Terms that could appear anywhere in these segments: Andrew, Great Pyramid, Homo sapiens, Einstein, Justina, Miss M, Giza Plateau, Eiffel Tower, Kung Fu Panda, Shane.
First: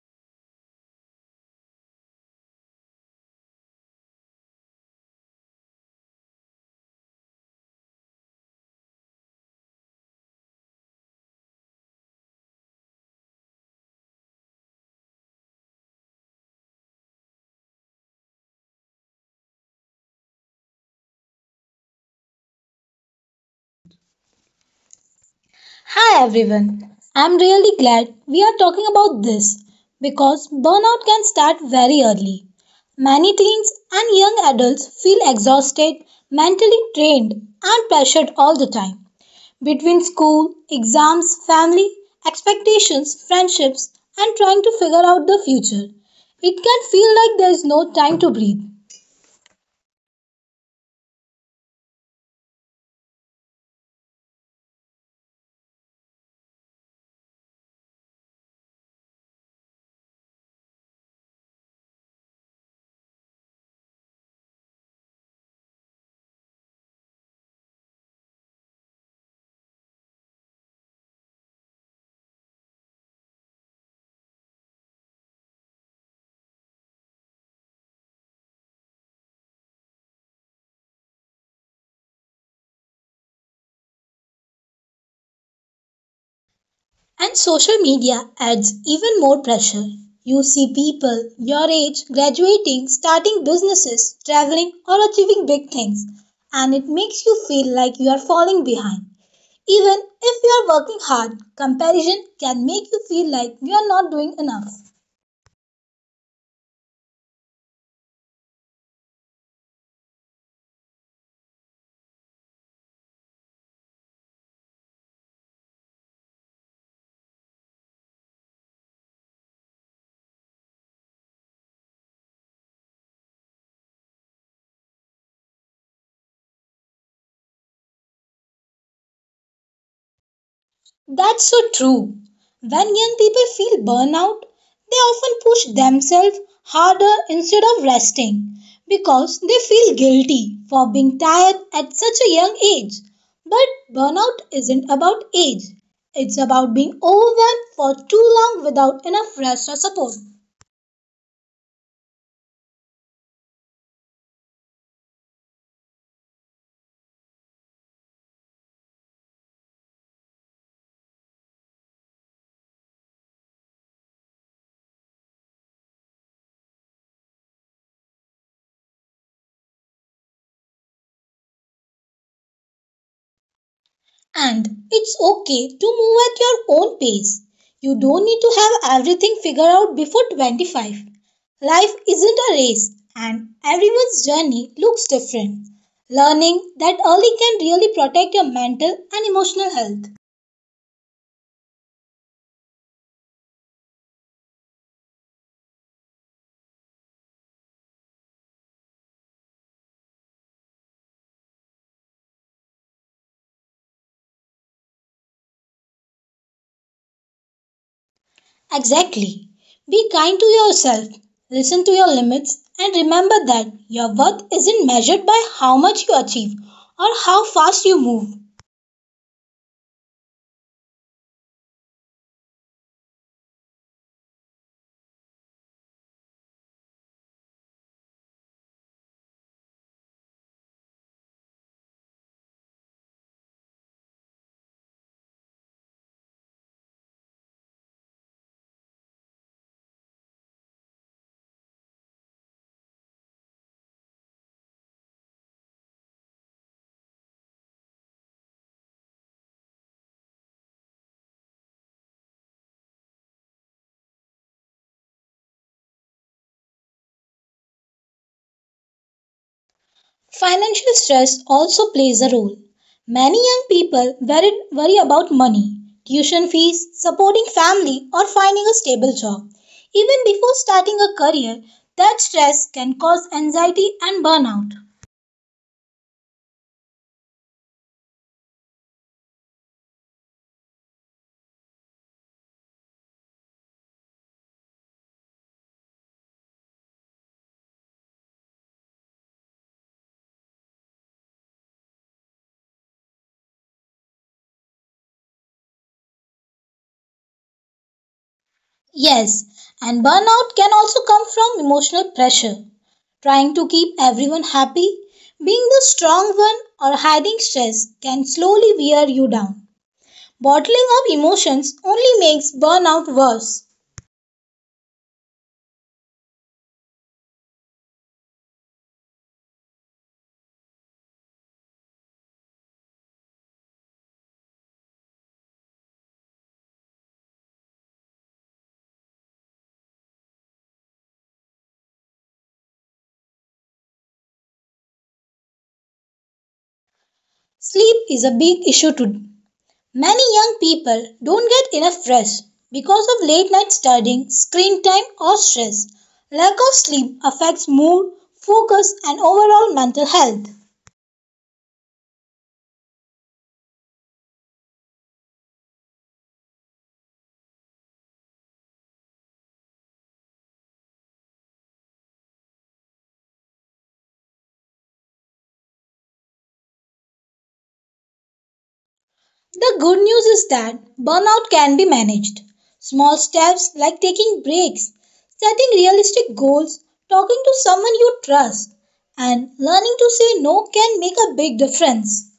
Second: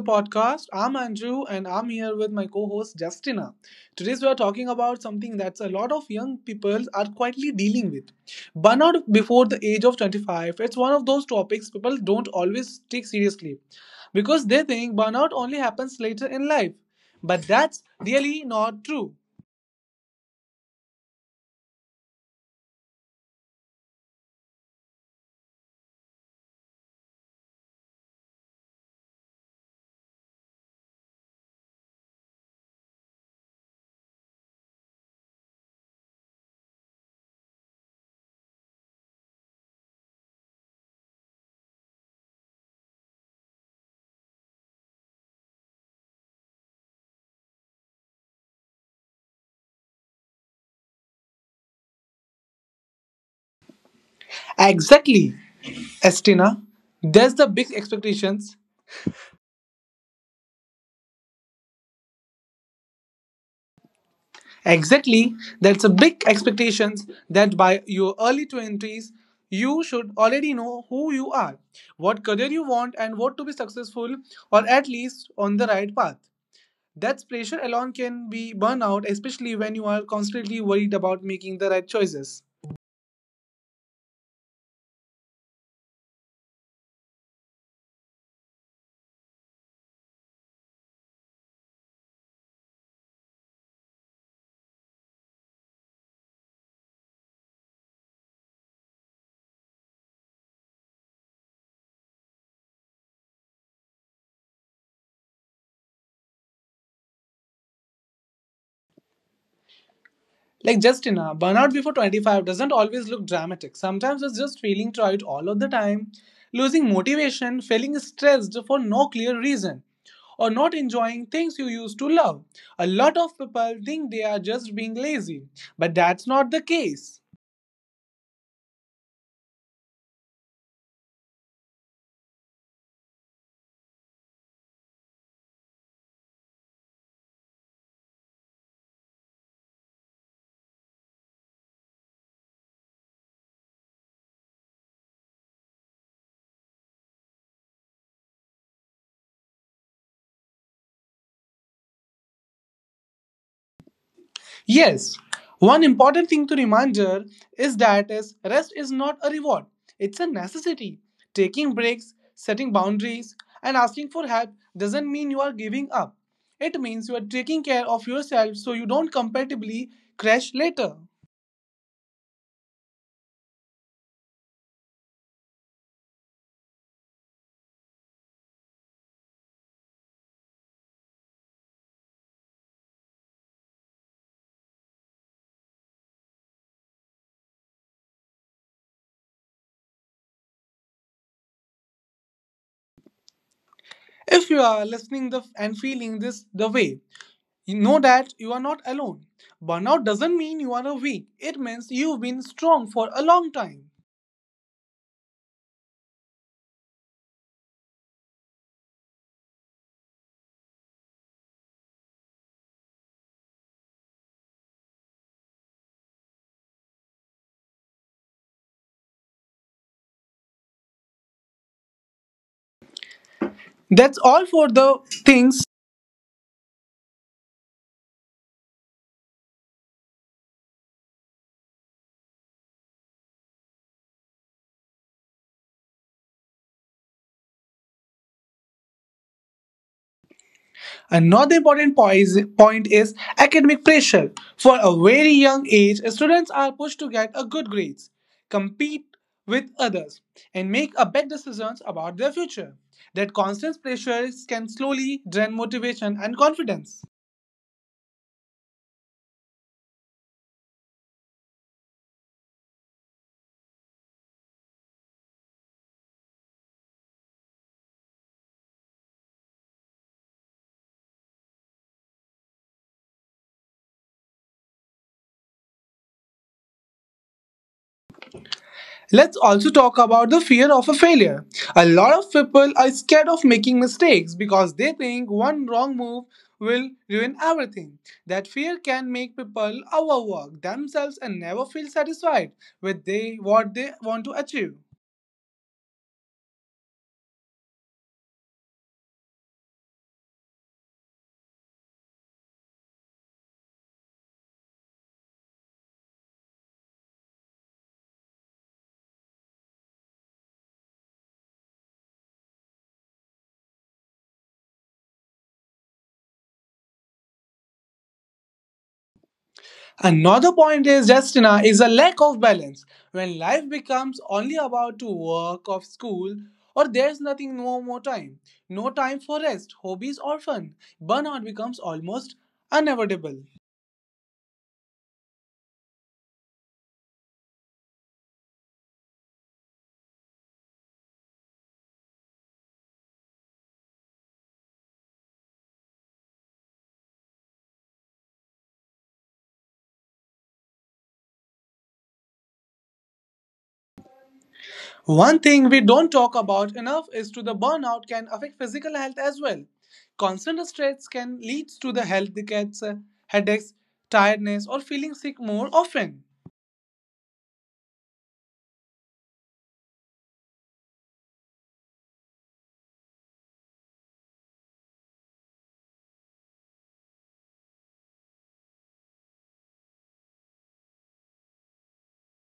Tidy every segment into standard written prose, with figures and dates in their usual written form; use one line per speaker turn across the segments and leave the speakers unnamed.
podcast. I'm Andrew and I'm here with my co host Justina. Today, we are talking about something that's a lot of young people are quietly dealing with burnout before the age of 25. It's one of those topics people don't always take seriously because they think burnout only happens later in life. But that's really not true.
Hi everyone. I'm really glad we are talking about this because burnout can start very early. Many teens and young adults feel exhausted, mentally drained, and pressured all the time. Between school, exams, family, expectations, friendships, and trying to figure out the future, it can feel like there is no time to breathe.
Exactly, Estina. There's the big expectations. Exactly. That's a big expectations that by your early 20s you should already know who you are, what career you want and what to be successful or at least on the right path. That pressure alone can be burnout especially when you are constantly worried about making the right choices.
And social media adds even more pressure. You see people your age graduating, starting businesses, traveling, or achieving big things, and it makes you feel like you are falling behind. Even if you are working hard, comparison can make you feel like you are not doing enough.
Like Justina, burnout before 25 doesn't always look dramatic. Sometimes it's just feeling tired all of the time, losing motivation, feeling stressed for no clear reason, or not enjoying things you used to love. A lot of people think they are just being lazy, but that's not the case.
That's so true. When young people feel burnout, they often push themselves harder instead of resting because they feel guilty for being tired at such a young age. But burnout isn't about age, it's about being overwhelmed for too long without enough rest or support.
Yes, one important thing to remember is that is rest is not a reward, it's a necessity. Taking breaks, setting boundaries, and asking for help doesn't mean you are giving up. It means you are taking care of yourself so you don't compatibly crash later.
And it's okay to move at your own pace. You don't need to have everything figured out before 25. Life isn't a race, and everyone's journey looks different. Learning that early can really protect your mental and emotional health.
If you are listening the, and feeling this the way, you know that you are not alone. Burnout doesn't mean you are weak, it means you've been strong for a long time.
Exactly. Be kind to yourself, listen to your limits, and remember that your worth isn't measured by how much you achieve or how fast you move.
That's all for the things. Another important point is academic pressure. For a very young age, students are pushed to get a good grades, compete with others, and make a bad decisions about their future. That constant pressure can slowly drain motivation and confidence.
Financial stress also plays a role. Many young people worry about money, tuition fees, supporting family, or finding a stable job. Even before starting a career, that stress can cause anxiety and burnout.
Let's also talk about the fear of a failure. A lot of people are scared of making mistakes because they think one wrong move will ruin everything. That fear can make people overwork themselves and never feel satisfied with what they want to achieve.
Yes, and burnout can also come from emotional pressure. Trying to keep everyone happy, being the strong one, or hiding stress can slowly wear you down. Bottling up emotions only makes burnout worse.
Another point is Justina is a lack of balance. When life becomes only about to work or school, or there's nothing no more time, no time for rest, hobbies or fun, burnout becomes almost unavoidable.
Sleep is a big issue today. Many young people don't get enough rest because of late night studying, screen time, or stress. Lack of sleep affects mood, focus, and overall mental health.
One thing we don't talk about enough is to the burnout can affect physical health as well. Constant stress can lead to the health decades, headaches, tiredness, or feeling sick more often.
The good news is that burnout can be managed. Small steps like taking breaks, setting realistic goals, talking to someone you trust, and learning to say no can make a big difference.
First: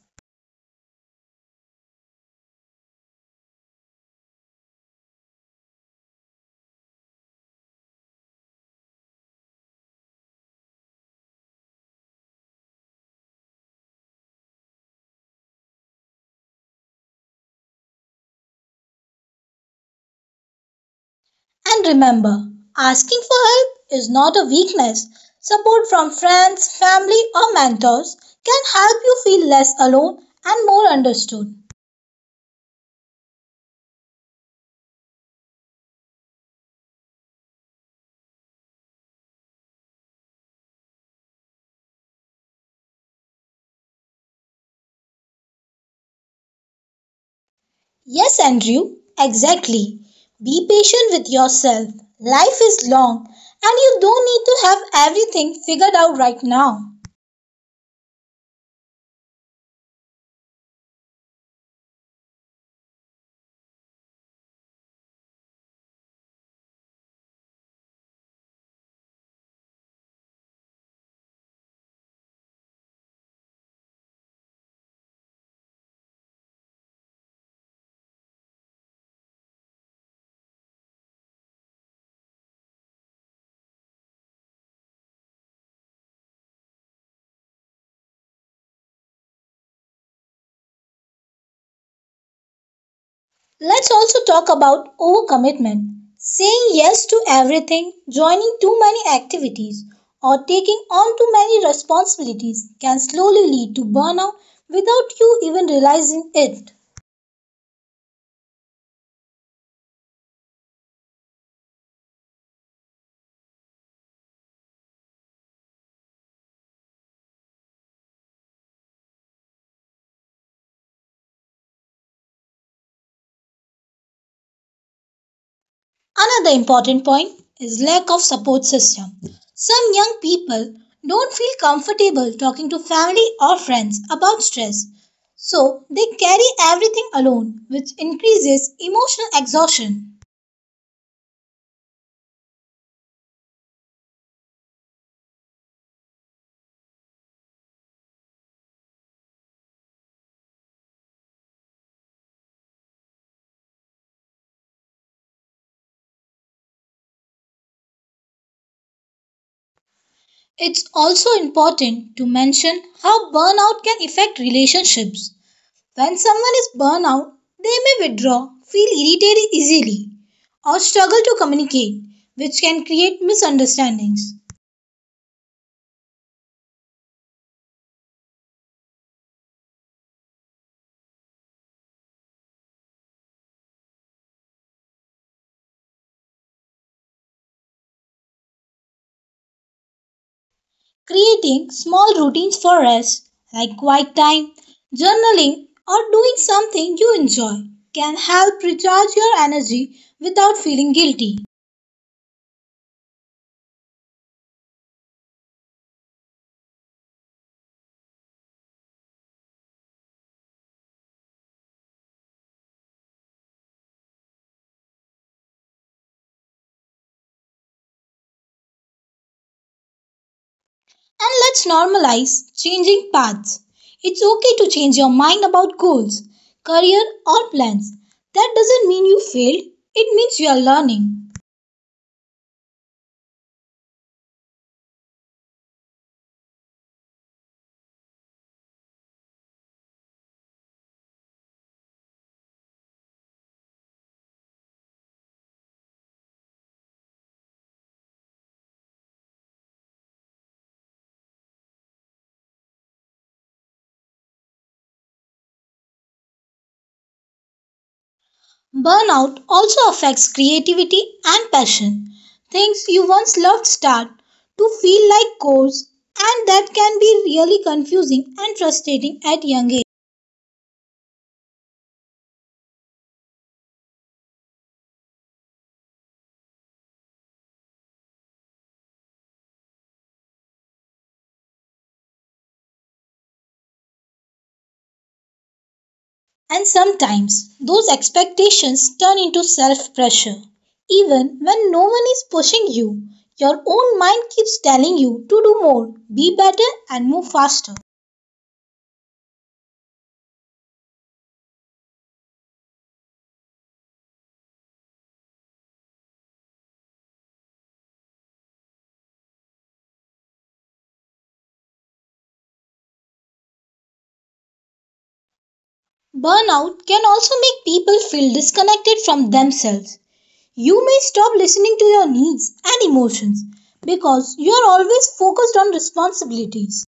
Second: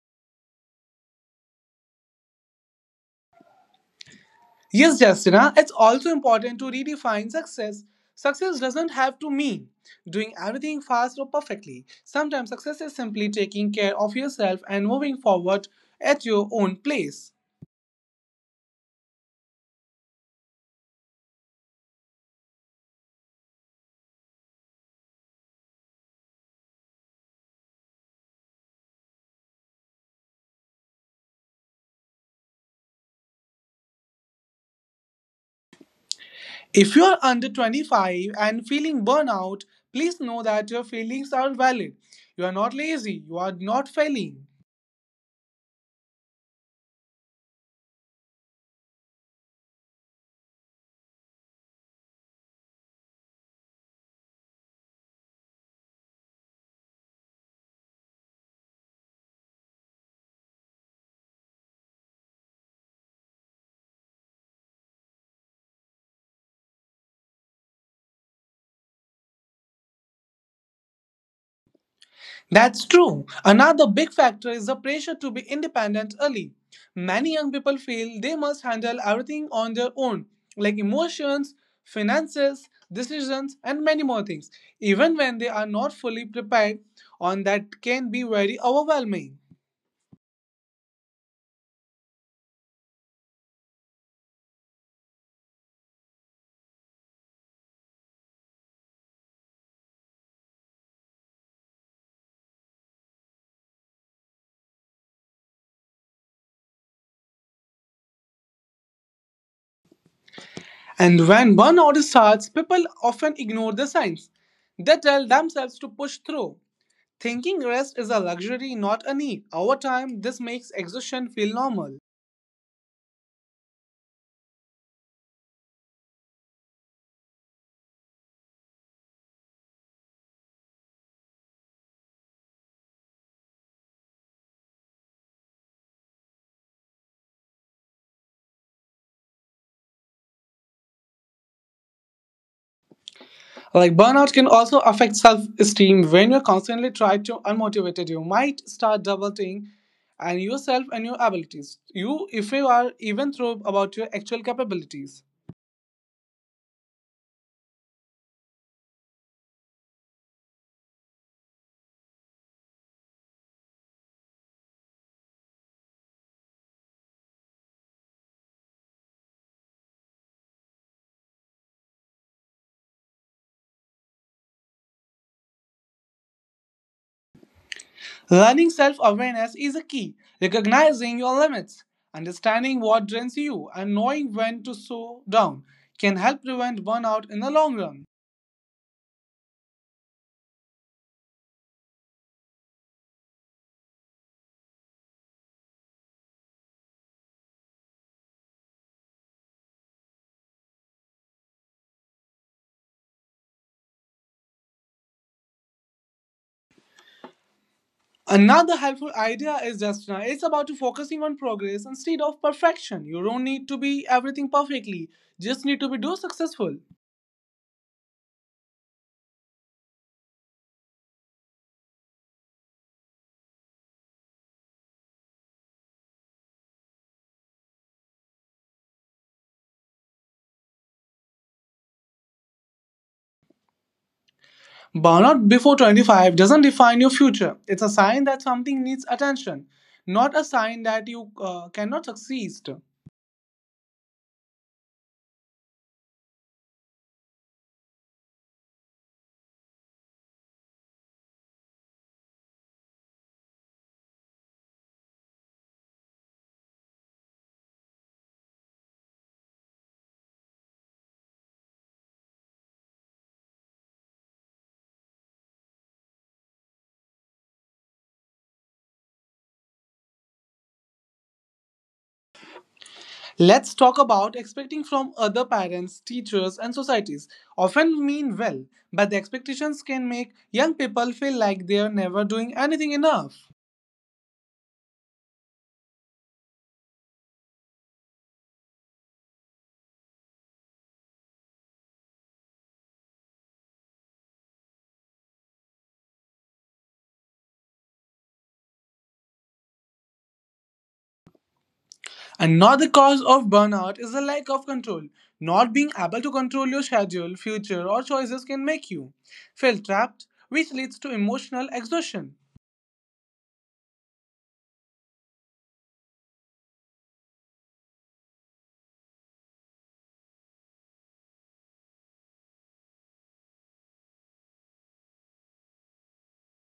Yes, Justina, it's also important to redefine success. Success doesn't have to mean doing everything fast or perfectly. Sometimes success is simply taking care of yourself and moving forward at your own pace.
And remember, asking for help is not a weakness. Support from friends, family, or mentors can help you feel less alone and more understood.
If you're under 25 and feeling burnout, please know that your feelings are valid. You are not lazy, you are not failing.
Yes, Andrew, exactly. Be patient with yourself. Life is long, and you don't need to have everything figured out right now.
That's true. Another big factor is the pressure to be independent early. Many young people feel they must handle everything on their own, like emotions, finances, decisions, and many more things, even when they are not fully prepared, and that can be very overwhelming.
Let's also talk about overcommitment. Saying yes to everything, joining too many activities, or taking on too many responsibilities can slowly lead to burnout without you even realizing it.
And when one order starts, people often ignore the signs. They tell themselves to push through, thinking rest is a luxury, not a need. Over time, this makes exhaustion feel normal.
Another important point is lack of support system. Some young people don't feel comfortable talking to family or friends about stress, so they carry everything alone, which increases emotional exhaustion.
Like burnout can also affect self esteem when you're constantly tried to unmotivated. You might start doubting and yourself and your abilities. You, if you are even through about your actual capabilities.
It's also important to mention how burnout can affect relationships. When someone is burnt out, they may withdraw, feel irritated easily, or struggle to communicate, which can create misunderstandings.
Learning self awareness is a key. Recognizing your limits, understanding what drains you, and knowing when to slow down can help prevent burnout in the long run.
Creating small routines for rest, like quiet time, journaling, or doing something you enjoy, can help recharge your energy without feeling guilty.
Another helpful idea is just now it's about to focusing on progress instead of perfection. You don't need to be everything perfectly, just need to be do successful.
And let's normalize changing paths. It's okay to change your mind about goals, career, or plans. That doesn't mean you failed, it means you are learning.
Burnout before 25 doesn't define your future. It's a sign that something needs attention, not a sign that you cannot succeed.
Burnout also affects creativity and passion. Things you once loved start to feel like chores, and that can be really confusing and frustrating at young age.
Let's talk about expecting from other parents, teachers, and societies. Often mean well, but the expectations can make young people feel like they are never doing anything enough.
And sometimes those expectations turn into self pressure. Even when no one is pushing you, your own mind keeps telling you to do more, be better, and move faster.
Another cause of burnout is the lack of control. Not being able to control your schedule, future, or choices can make you feel trapped, which leads to emotional exhaustion.
Burnout can also make people feel disconnected from themselves. You may stop listening to your needs and emotions because you are always focused on responsibilities.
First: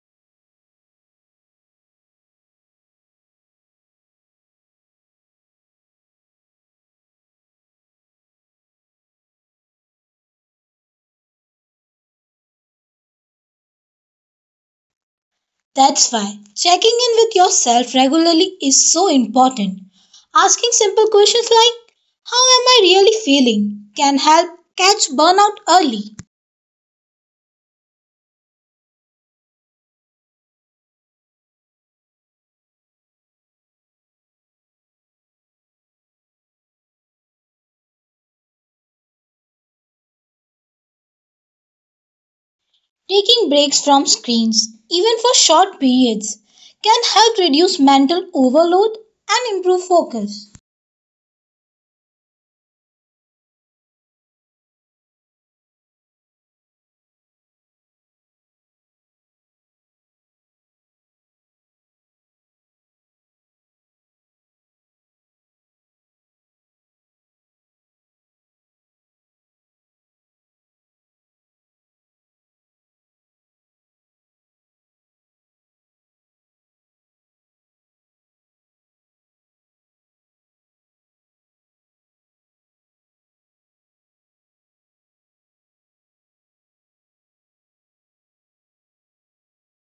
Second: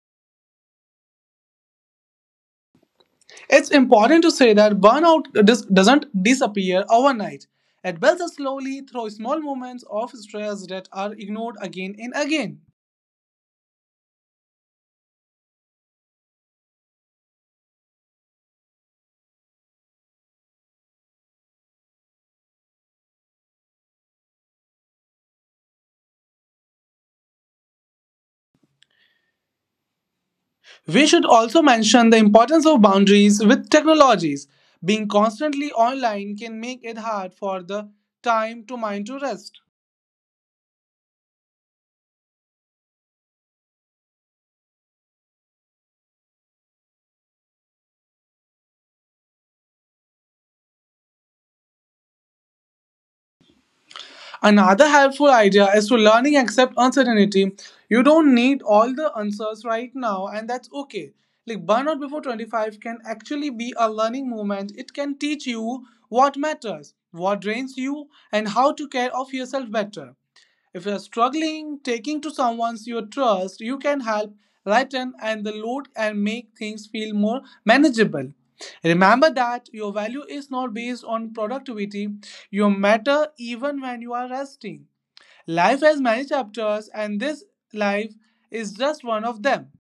It's important to say that burnout doesn't disappear overnight. It builds up slowly through small moments of stress that are ignored again and again.
That's why checking in with yourself regularly is so important. Asking simple questions like, how am I really feeling? Can help catch burnout early.
We should also mention the importance of boundaries with technologies. Being constantly online can make it hard for the time to mind to rest.
Taking breaks from screens, even for short periods, can help reduce mental overload and improve focus.
Another helpful idea is to learning accept uncertainty. You don't need all the answers right now, and that's okay. Like burnout before 25 can actually be a learning moment. It can teach you what matters, what drains you, and how to care of yourself better. If you're struggling taking to someone's your trust, you can help lighten and the load and make things feel more manageable. Remember that your value is not based on productivity. You matter even when you are resting. Life has many chapters and this life is just one of them.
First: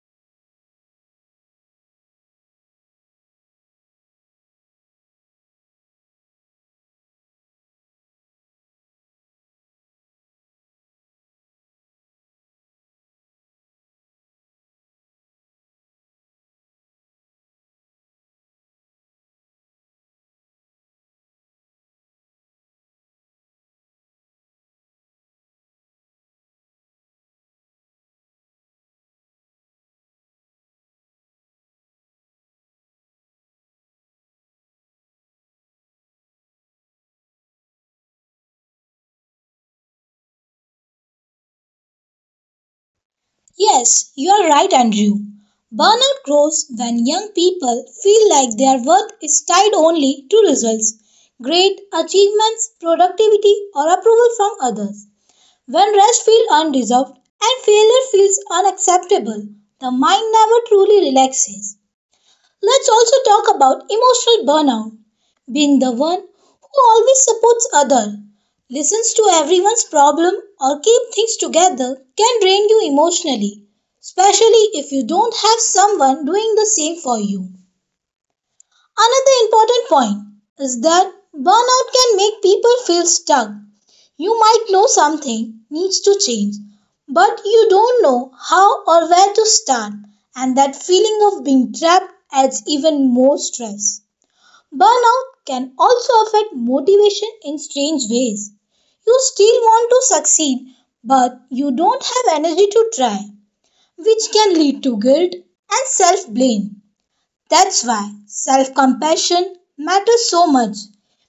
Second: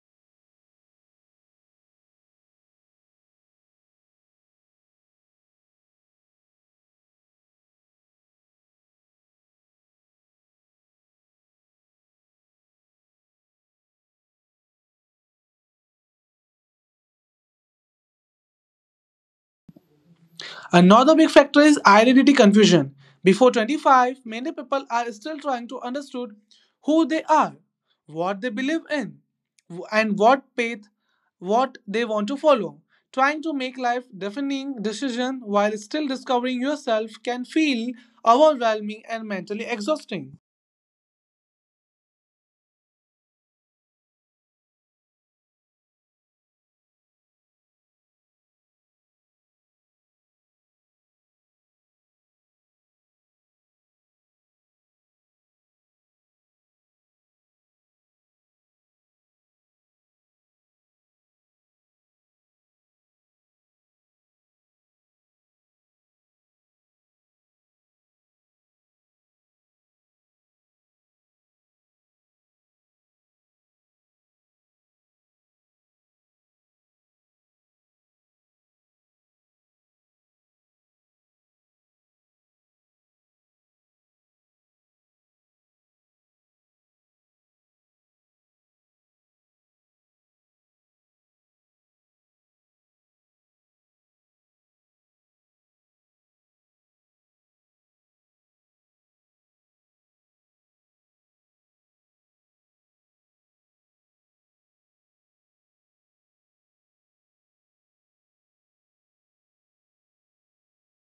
Another big factor is identity confusion. Before 25, many people are still trying to understand who they are, what they believe in, and what path what they want to follow. Trying to make life defining decision while still discovering yourself can feel overwhelming and mentally exhausting.
Yes, you are right, Andrew. Burnout grows when young people feel like their worth is tied only to results, grade, achievements, productivity, or approval from others. When rest feels undeserved and failure feels unacceptable, the mind never truly relaxes. Let's also talk about emotional burnout, being the one who always supports other, listens to everyone's problem or keep things together can drain you emotionally, especially if you don't have someone doing the same for you. Another important point is that burnout can make people feel stuck. You might know something needs to change, but you don't know how or where to start, and that feeling of being trapped adds even more stress. Burnout can also affect motivation in strange ways. You still want to succeed, but you don't have energy to try, which can lead to guilt and self blame. That's why self compassion matters so much.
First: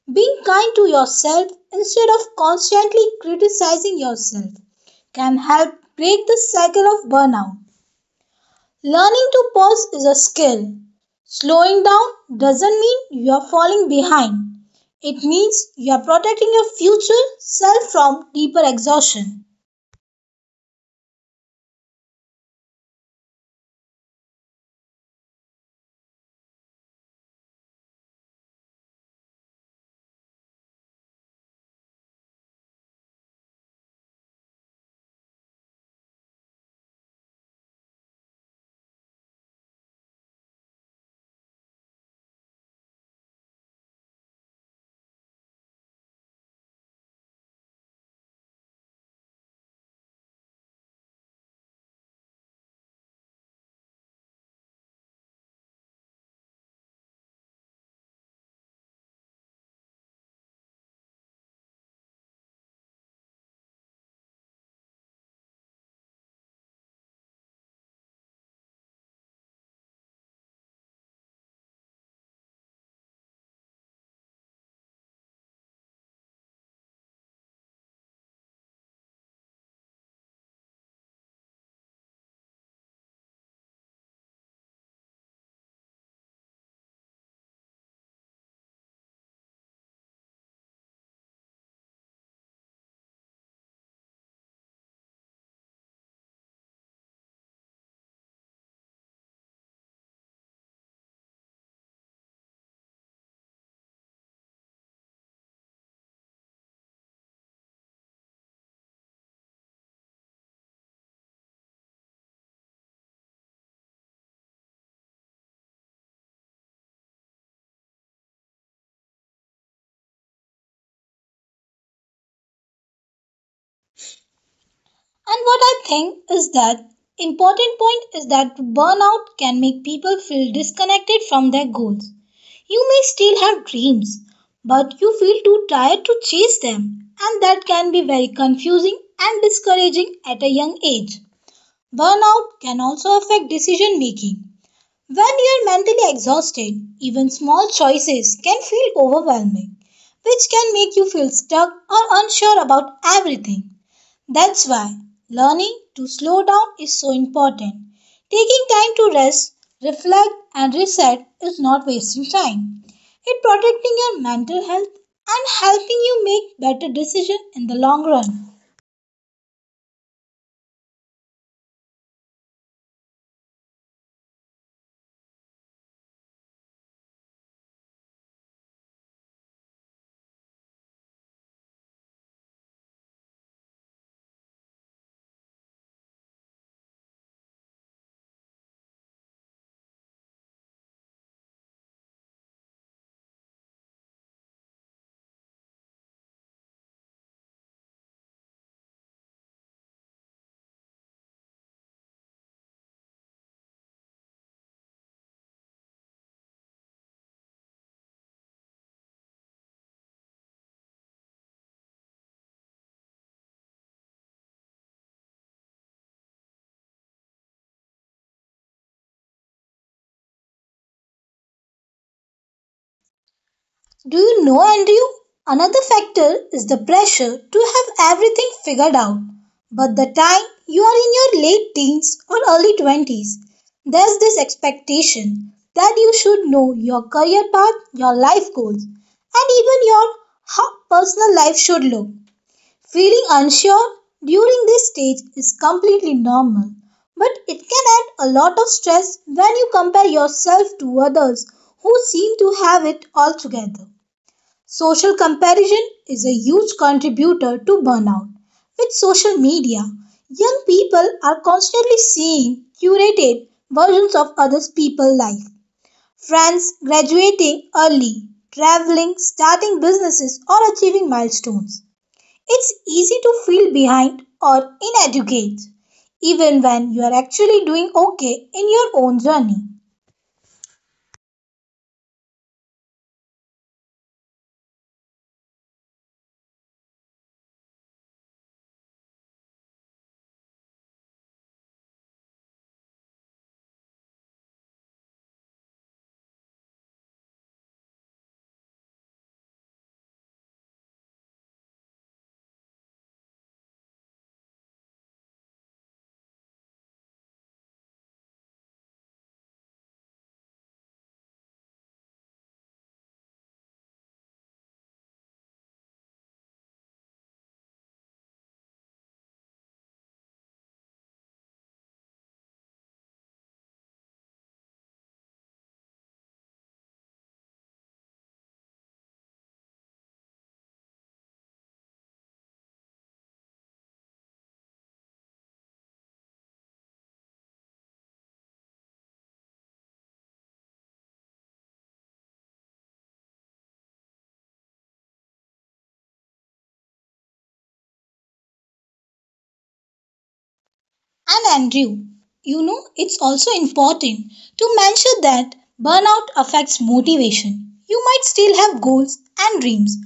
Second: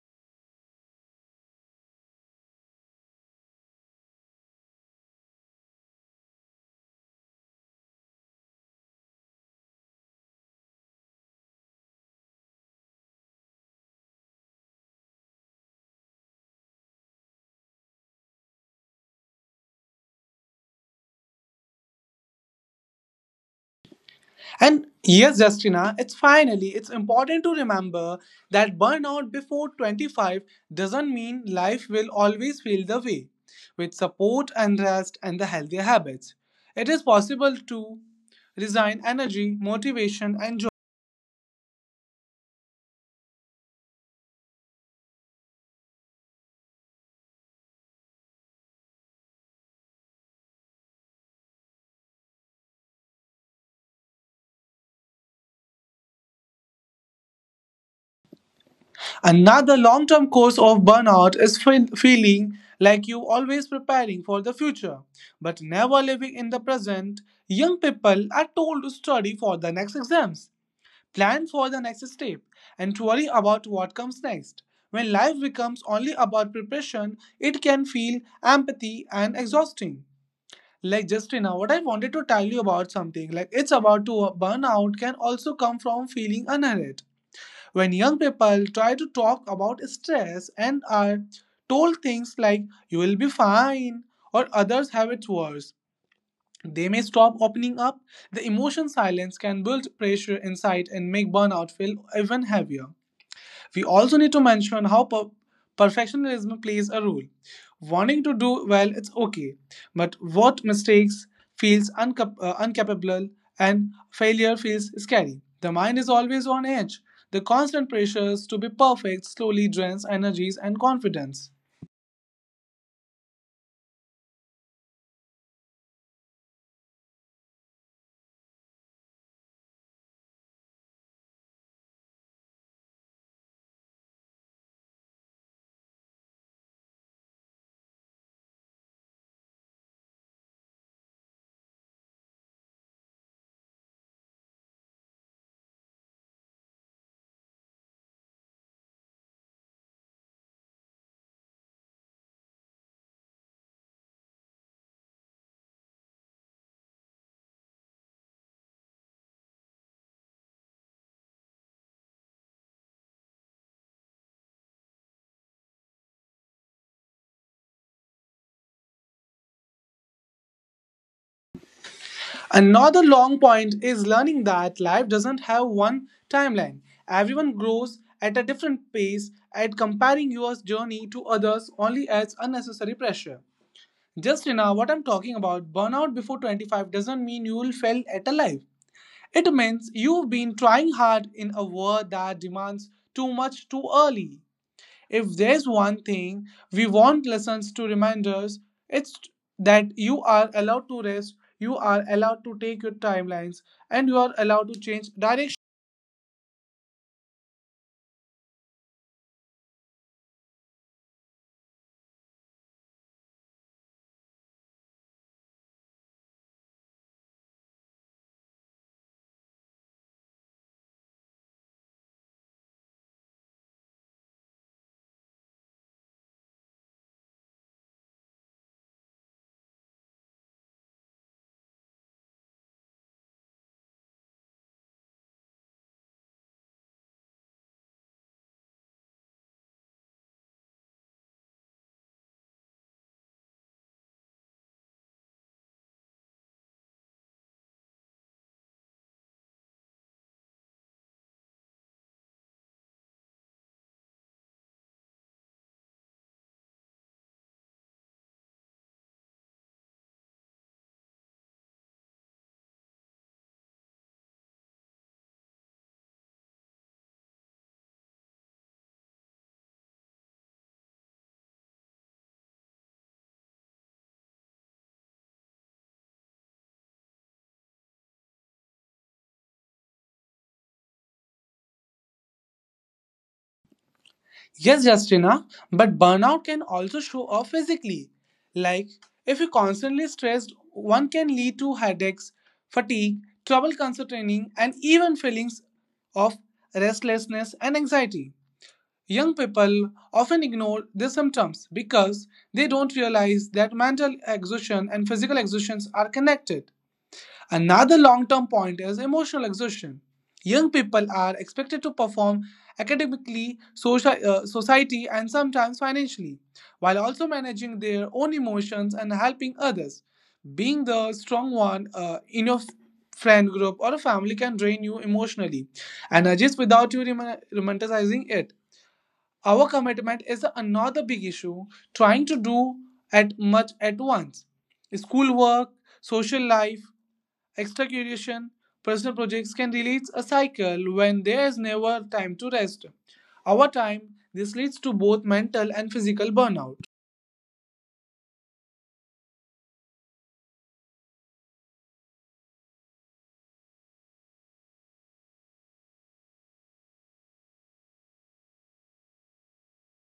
Being kind to yourself instead of constantly criticizing yourself can help break the cycle of burnout. Learning to pause is a skill. Slowing down doesn't mean you're falling behind, it means you're protecting your future self from deeper exhaustion.
And yes, Justina, it's finally, it's important to remember that burnout before 25 doesn't mean life will always feel the way. With support and rest and the healthier habits, it is possible to resign energy, motivation, and joy. Another long term cause of burnout is feeling like you always preparing for the future, but never living in the present. Young people are told to study for the next exams plan for the next step, and worry about what comes next. When life becomes only about preparation, it can feel empathy and exhausting. Like Justina, what I wanted to tell you about something, like it's about to burn out can also come from feeling unheard. When young people try to talk about stress and are told things like you will be fine or others have it worse, they may stop opening up. The emotion silence can build pressure inside and make burnout feel even heavier. We also need to mention how perfectionism plays a role. Wanting to do well it's okay, but what mistakes feels incapable and failure feels scary. The mind is always on edge. The constant pressures to be perfect slowly drains energies and confidence.
And what I think is that important point is that burnout can make people feel disconnected from their goals. You may still have dreams, but you feel too tired to chase them, and that can be very confusing and discouraging at a young age. Burnout can also affect decision making. When you are mentally exhausted, even small choices can feel overwhelming, which can make you feel stuck or unsure about everything. That's why learning to slow down is so important. Taking time to rest, reflect, and reset is not wasting time. It protecting your mental health and helping you make better decisions in the long run.
Another long point is learning that life doesn't have one timeline. Everyone grows at a different pace, and comparing your journey to others only adds unnecessary pressure. Just now, what I'm talking about, burnout before 25 doesn't mean you will fail at a life. It means you've been trying hard in a world that demands too much too early. If there's one thing we want lessons to remind us, it's that you are allowed to rest, you are allowed to take your timelines, and you are allowed to change direction.
Do you know, Andrew? Another factor is the pressure to have everything figured out. But the time you are in your late teens or early 20s, there's this expectation that you should know your career path, your life goals, and even your how personal life should look. Feeling unsure during this stage is completely normal, but it can add a lot of stress when you compare yourself to others who seem to have it all together. Social comparison is a huge contributor to burnout. With social media, young people are constantly seeing curated versions of other people's life. Friends graduating early, traveling, starting businesses, or achieving milestones. It's easy to feel behind or inadequate, even when you are actually doing okay in your own journey.
Yes, Justina, but burnout can also show up physically. Like, if you're constantly stressed, one can lead to headaches, fatigue, trouble concentrating, and even feelings of restlessness and anxiety. Young people often ignore these symptoms because they don't realize that mental exhaustion and physical exhaustions are connected. Another long term point is emotional exhaustion. Young people are expected to perform academically, society, and sometimes financially, while also managing their own emotions and helping others. Being the strong one in your friend group or a family can drain you emotionally and adjust without you romanticizing it. Our commitment is another big issue, trying to do at much at once. Schoolwork, social life, extracurriculation, personal projects can release a cycle when there is never time to rest. Over time, this leads to both mental and physical burnout.
And Andrew, you know, it's also important to mention that burnout affects motivation. You might still have goals and dreams,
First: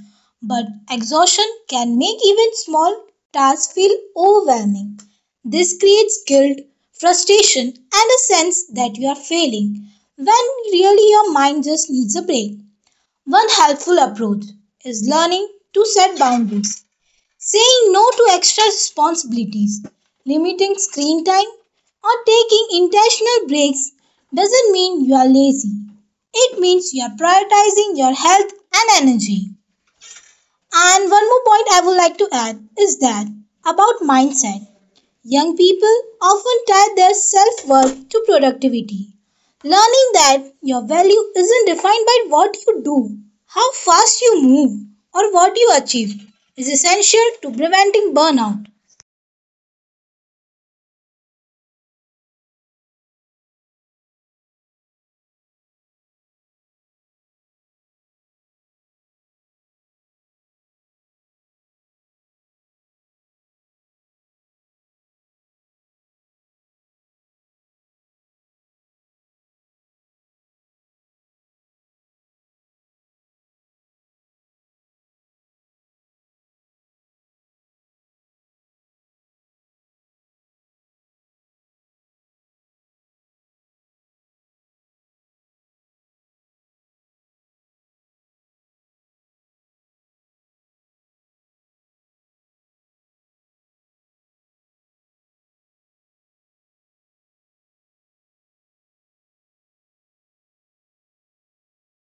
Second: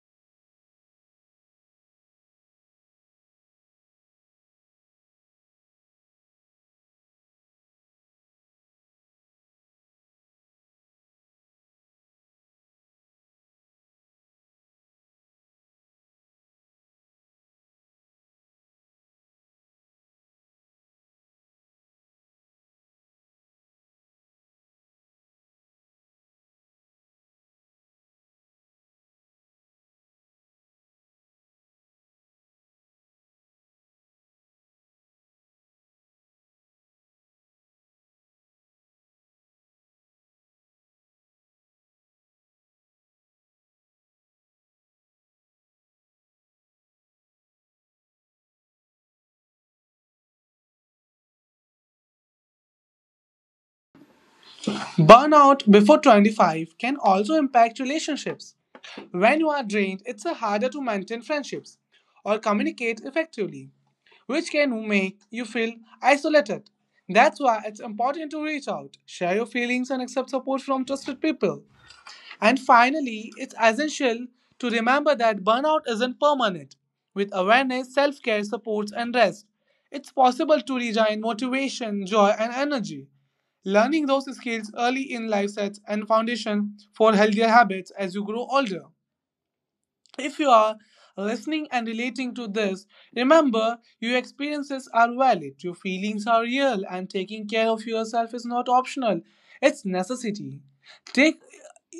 but exhaustion can make even small tasks feel overwhelming. This creates guilt, frustration, and a sense that you are failing when really your mind just needs a break. One helpful approach is learning to set boundaries saying no to extra responsibilities, limiting screen time, or taking intentional breaks doesn't mean you are lazy. It means you are prioritizing your health and energy. And one more point I would like to add is that about mindset. Young people often tie their self worth to productivity, learning that your value isn't defined by what you do, how fast you move, or what you achieve is essential to preventing burnout.
Burnout before 25 can also impact relationships. When you are drained, it's harder to maintain friendships or communicate effectively, which can make you feel isolated. That's why it's important to reach out, share your feelings, and accept support from trusted people. And finally, it's essential to remember that burnout isn't permanent. With awareness, self care, supports, and rest, it's possible to regain motivation, joy, and energy. Learning those skills early in life sets a foundation for healthier habits as you grow older. If you are listening and relating to this, remember your experiences are valid, your feelings are real, and taking care of yourself is not optional, it's necessity. Take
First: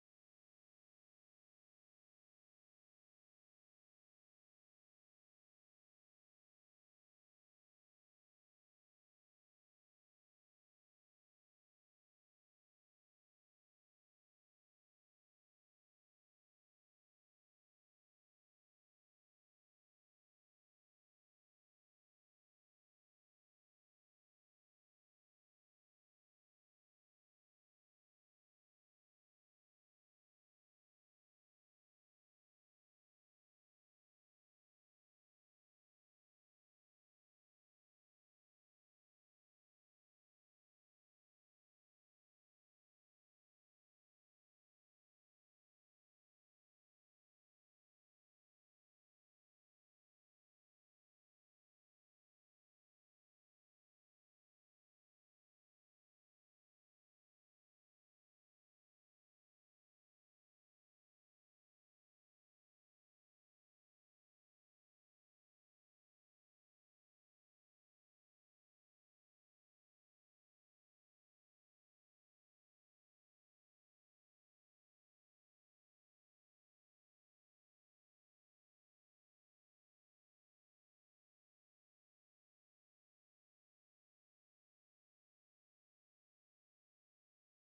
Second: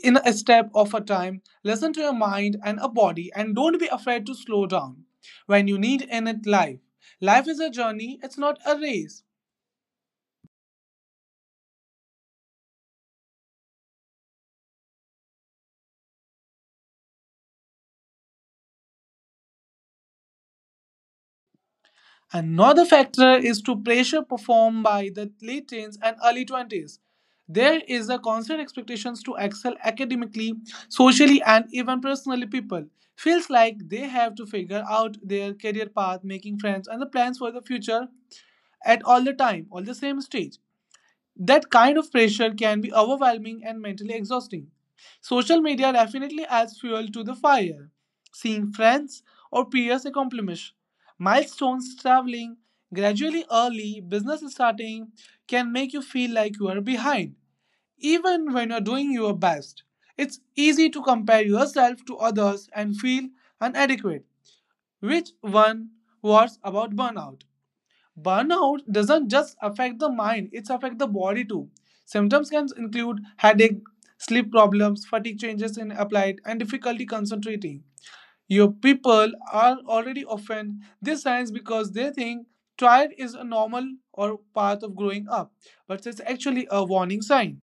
in a step of a time, listen to your mind and a body, and don't be afraid to slow down when you need in it life. Life is a journey, it's not a race. Another factor is to pressure performed by the late teens and early 20s. There is a constant expectations to excel academically, socially, and even personally. People feels like they have to figure out their career path, making friends, and the plans for the future at all the time, all the same stage. That kind of pressure can be overwhelming and mentally exhausting. Social media definitely adds fuel to the fire. Seeing friends or peers accomplish milestones, traveling gradually early, business starting can make you feel like you are behind, even when you are doing your best. It's easy to compare yourself to others and feel inadequate, which one was about burnout. Burnout doesn't just affect the mind, it affects the body too. Symptoms can include headache, sleep problems, fatigue changes in appetite, and difficulty concentrating. Your people are already often these signs because they think tired is a normal or part of growing up, but it's actually a warning sign.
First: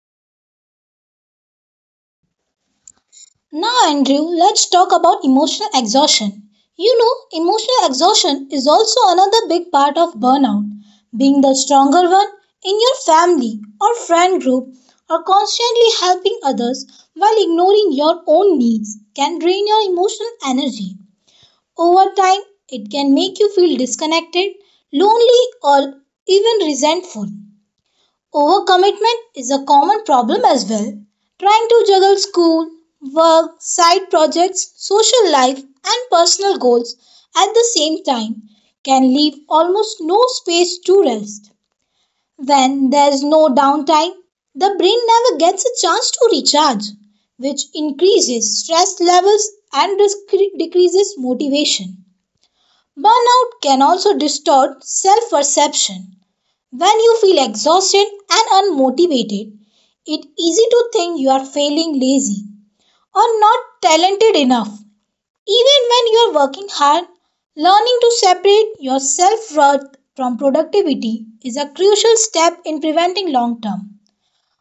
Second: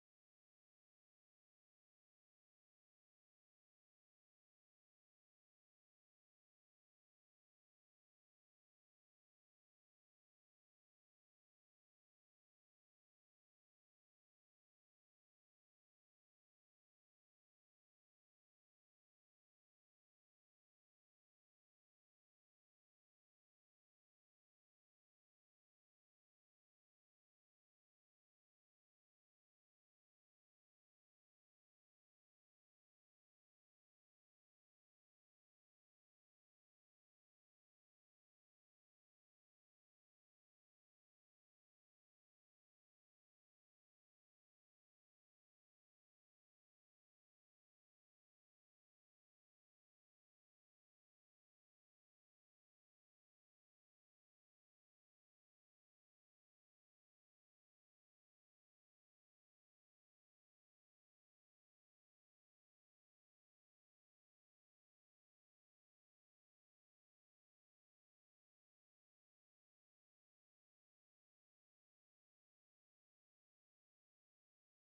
Now, Andrew, let's talk about emotional exhaustion. You know, emotional exhaustion is also another big part of burnout. Being the stronger one in your family or friend group or constantly helping others while ignoring your own needs can drain your emotional energy. Over time, it can make you feel disconnected, lonely, or even resentful. Overcommitment is a common problem as well. Trying to juggle school, work, side projects, social life, and personal goals at the same time can leave almost no space to rest. When there's no downtime, the brain never gets a chance to recharge, which increases stress levels and decreases motivation. Burnout can also distort self perception when you feel exhausted and unmotivated, it's easy to think you are failing, lazy, or not talented enough. Even when you are working hard, learning to separate your self worth from productivity is a crucial step in preventing long term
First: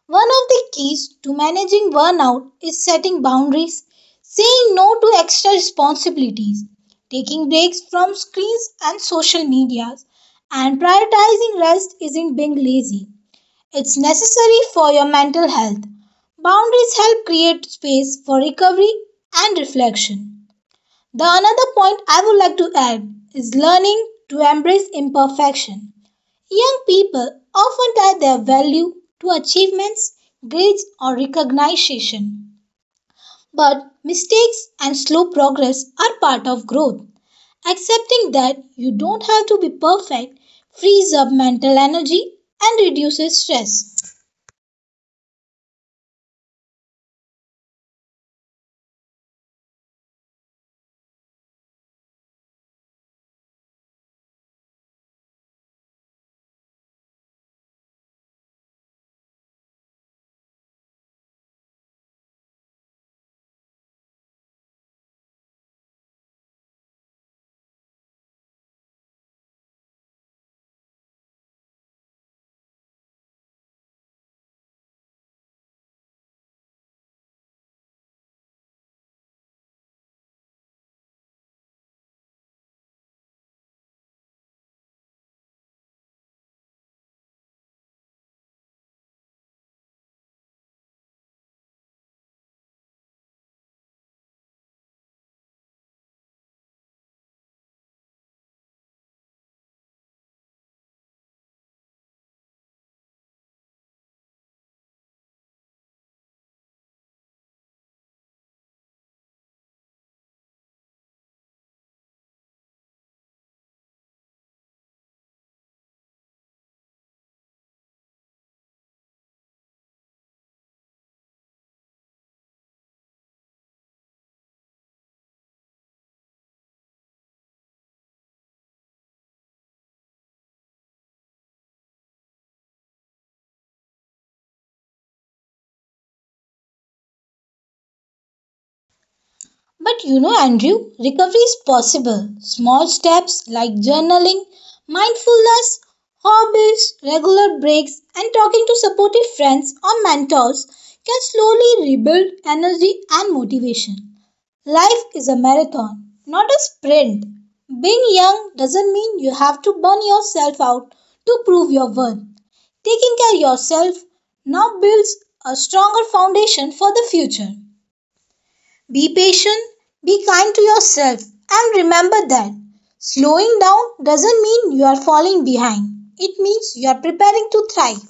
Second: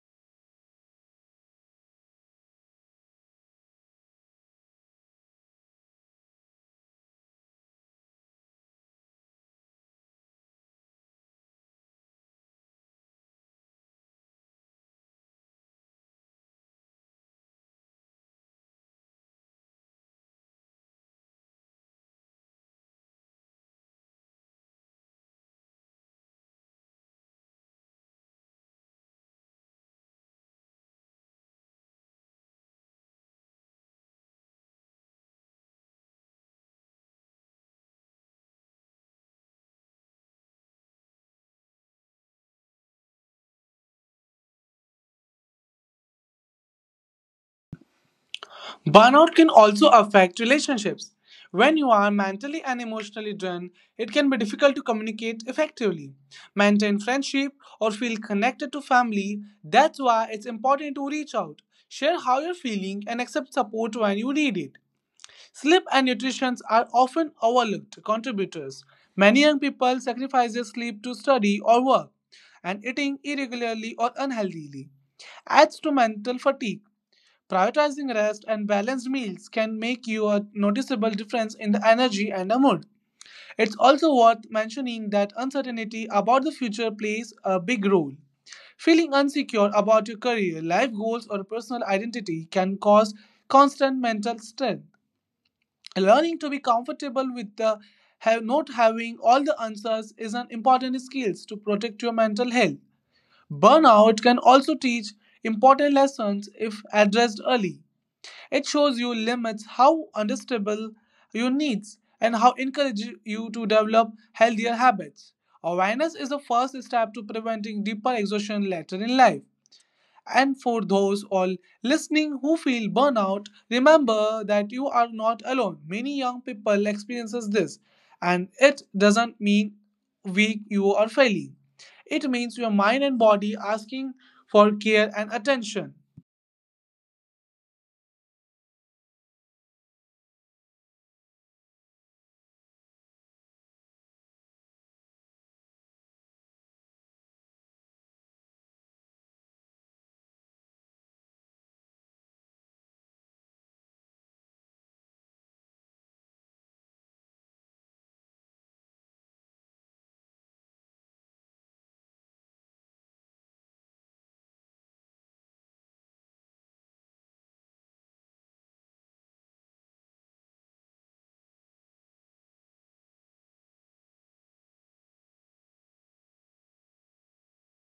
one of the keys to managing burnout is setting boundaries, saying no to extra responsibilities, taking breaks from screens and social medias, and prioritizing rest isn't being lazy. It's necessary for your mental health. Boundaries help create space for recovery and reflection. The another point I would like to add is learning to embrace imperfection. Young people often tie their value to achievements, grades, or recognition. But mistakes and slow progress are part of growth. Accepting that you don't have to be perfect frees up mental energy and reduces stress.
Burnout can also affect relationships. When you are mentally and emotionally drained, it can be difficult to communicate effectively, maintain friendship, or feel connected to family. That's why it's important to reach out, share how you're feeling, and accept support when you need it. Sleep and nutrition are often overlooked contributors. Many young people sacrifice their sleep to study or work, and eating irregularly or unhealthily adds to mental fatigue. Prioritizing rest and balanced meals can make you a noticeable difference in the energy and the mood. It's also worth mentioning that uncertainty about the future plays a big role. Feeling insecure about your career, life goals, or personal identity can cause constant mental stress. Learning to be comfortable with the have not having all the answers is an important skill to protect your mental health. Burnout can also teach important lessons if addressed early. It shows you limits, how understandable your needs, and how encourage you to develop healthier habits. Awareness is the first step to preventing deeper exhaustion later in life. And for those all listening who feel burnout, remember that you are not alone. Many young people experiences this, and it doesn't mean weak you are failing. It means your mind and body asking for care and attention.
But you know, Andrew, recovery is possible. Small steps like journaling, mindfulness, hobbies, regular breaks, and talking to supportive friends or mentors can slowly rebuild energy and motivation. Life is a marathon, not a sprint. Being young doesn't mean you have to burn yourself out to prove your worth. Taking care of yourself now builds a stronger foundation for the future. Be patient, be kind to yourself, and remember that slowing down doesn't mean you are falling behind. It means you are preparing to thrive.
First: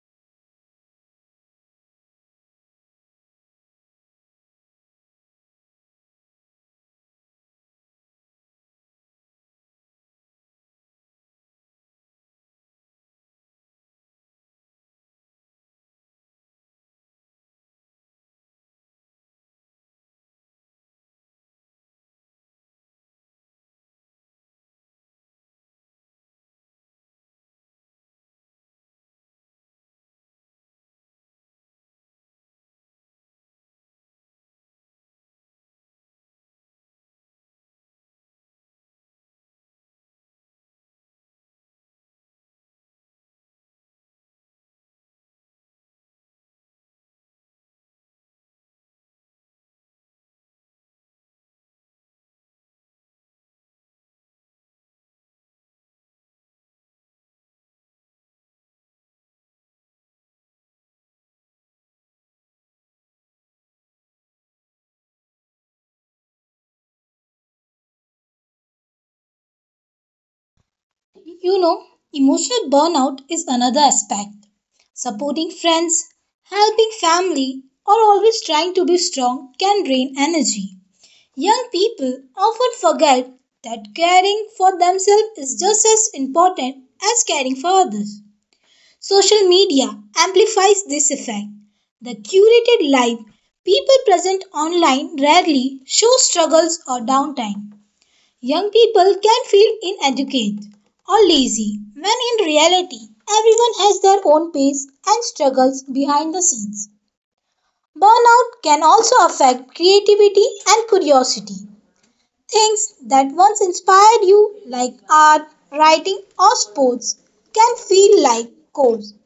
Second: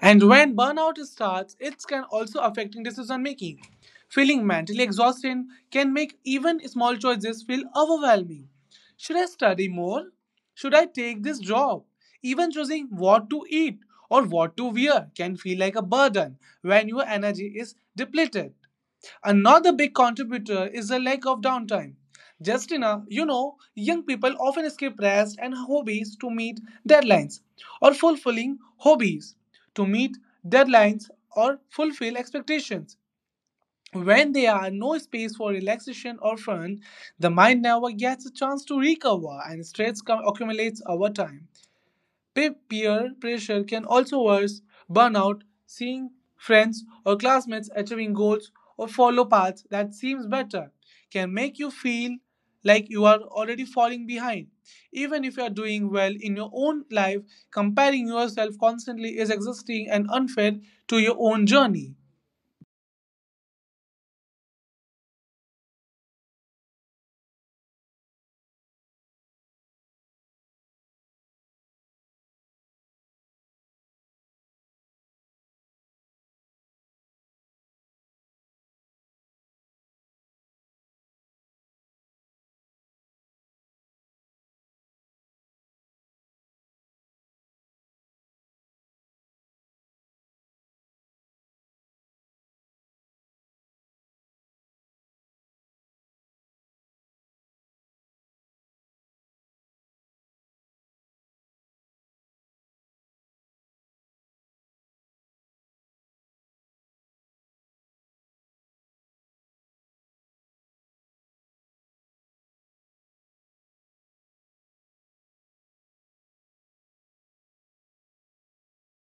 And when burnout starts, it can also affect decision making. Feeling mentally exhausted can make even small choices feel overwhelming. Should I study more? Should I take this job? Even choosing what to eat or what to wear can feel like a burden when your energy is depleted. Another big contributor is the lack of downtime. Justina, young people often skip rest and hobbies to meet deadlines or fulfilling hobbies to meet deadlines or fulfill expectations. When there are no space for relaxation or fun, the mind never gets a chance to recover and accumulates over time. Peer pressure can also worse burnout, seeing friends or classmates achieving goals or follow paths that seems better can make you feel like you are already falling behind. Even if you are doing well in your own life, comparing yourself constantly is exhausting and unfair to your own journey.
You know, emotional burnout is another aspect. Supporting friends, helping family, or always trying to be strong can drain energy. Young people often forget that caring for themselves is just as important as caring for others. Social media amplifies this effect. The curated life people present online rarely show struggles or downtime. Young people can feel inadequate or lazy when in reality, everyone has their own pace and struggles behind the scenes. Burnout can also affect creativity and curiosity. Things that once inspired you, like art, writing, or sports, can feel like chores.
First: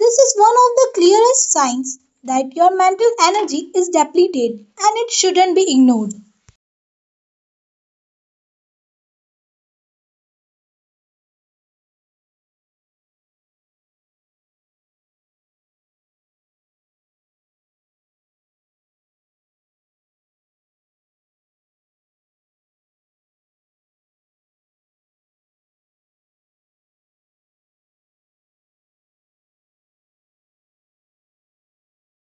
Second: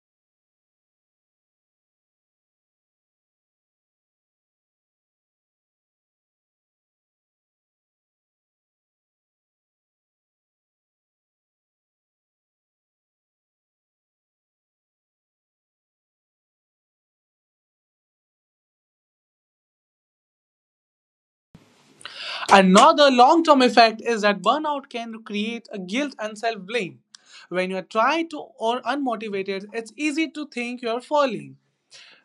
This is one of the clearest signs that your mental energy is depleted and it shouldn't be ignored.
Another long term effect is that burnout can create a guilt and self blame. When you are tired to or unmotivated, it's easy to think you are falling.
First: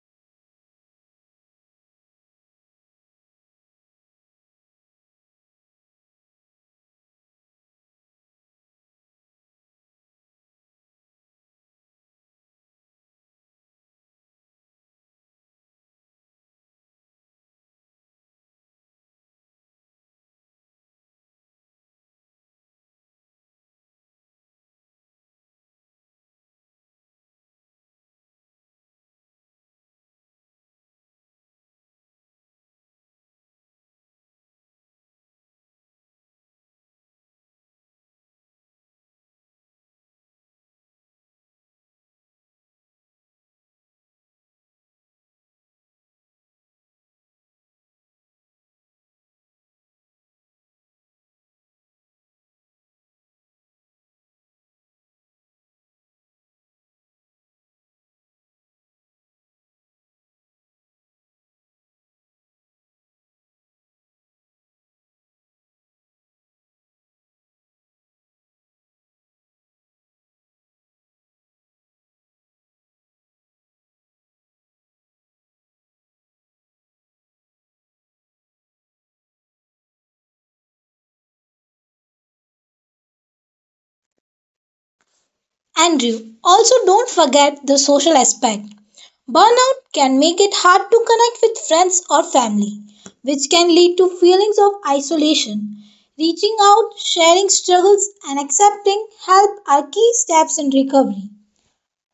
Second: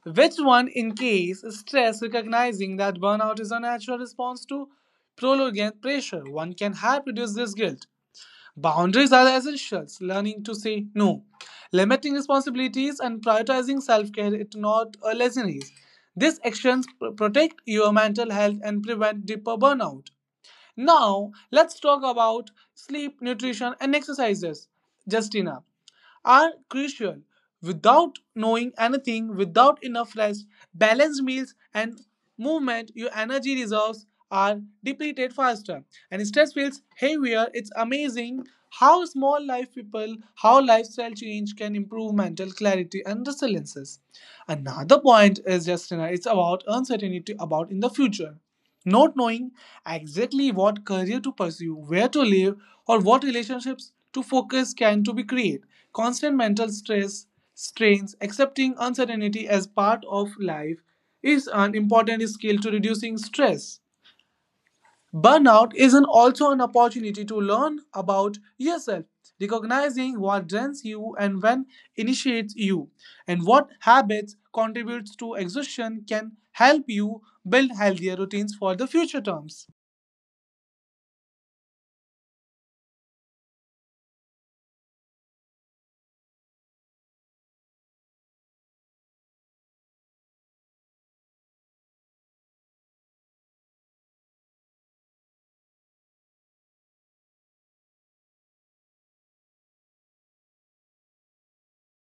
Which one, in case stress, recognizing that burnout is a natural response to prolonged pressure, one can help reduce this guilt. Boundaries are essentials. Learning to say no, limiting responsibilities, and prioritizing self care is not a laziness. These actions protect your mental health and prevent deeper burnout. Now, let's talk about sleep, nutrition, and exercises. Justina are crucial. Without knowing anything, without enough rest, balanced meals, and movement, your energy reserves are depleted faster. And stress feels heavier. It's amazing how small life people, how lifestyle change can improve mental clarity and resiliences. Another point is justina. It's about uncertainty about in the future not knowing exactly what career to pursue, where to live, or what relationships to focus can to be create. Constant mental stress, strains, accepting uncertainty as part of life is an important skill to reducing stress. Burnout is an also an opportunity to learn about yourself, recognizing what drains you and when initiates you, and what habits contributes to exhaustion can help you build healthier routines for the future terms.
Andrew, also don't forget the social aspect. Burnout can make it hard to connect with friends or family, which can lead to feelings of isolation. Reaching out, sharing struggles, and accepting help are key steps in recovery.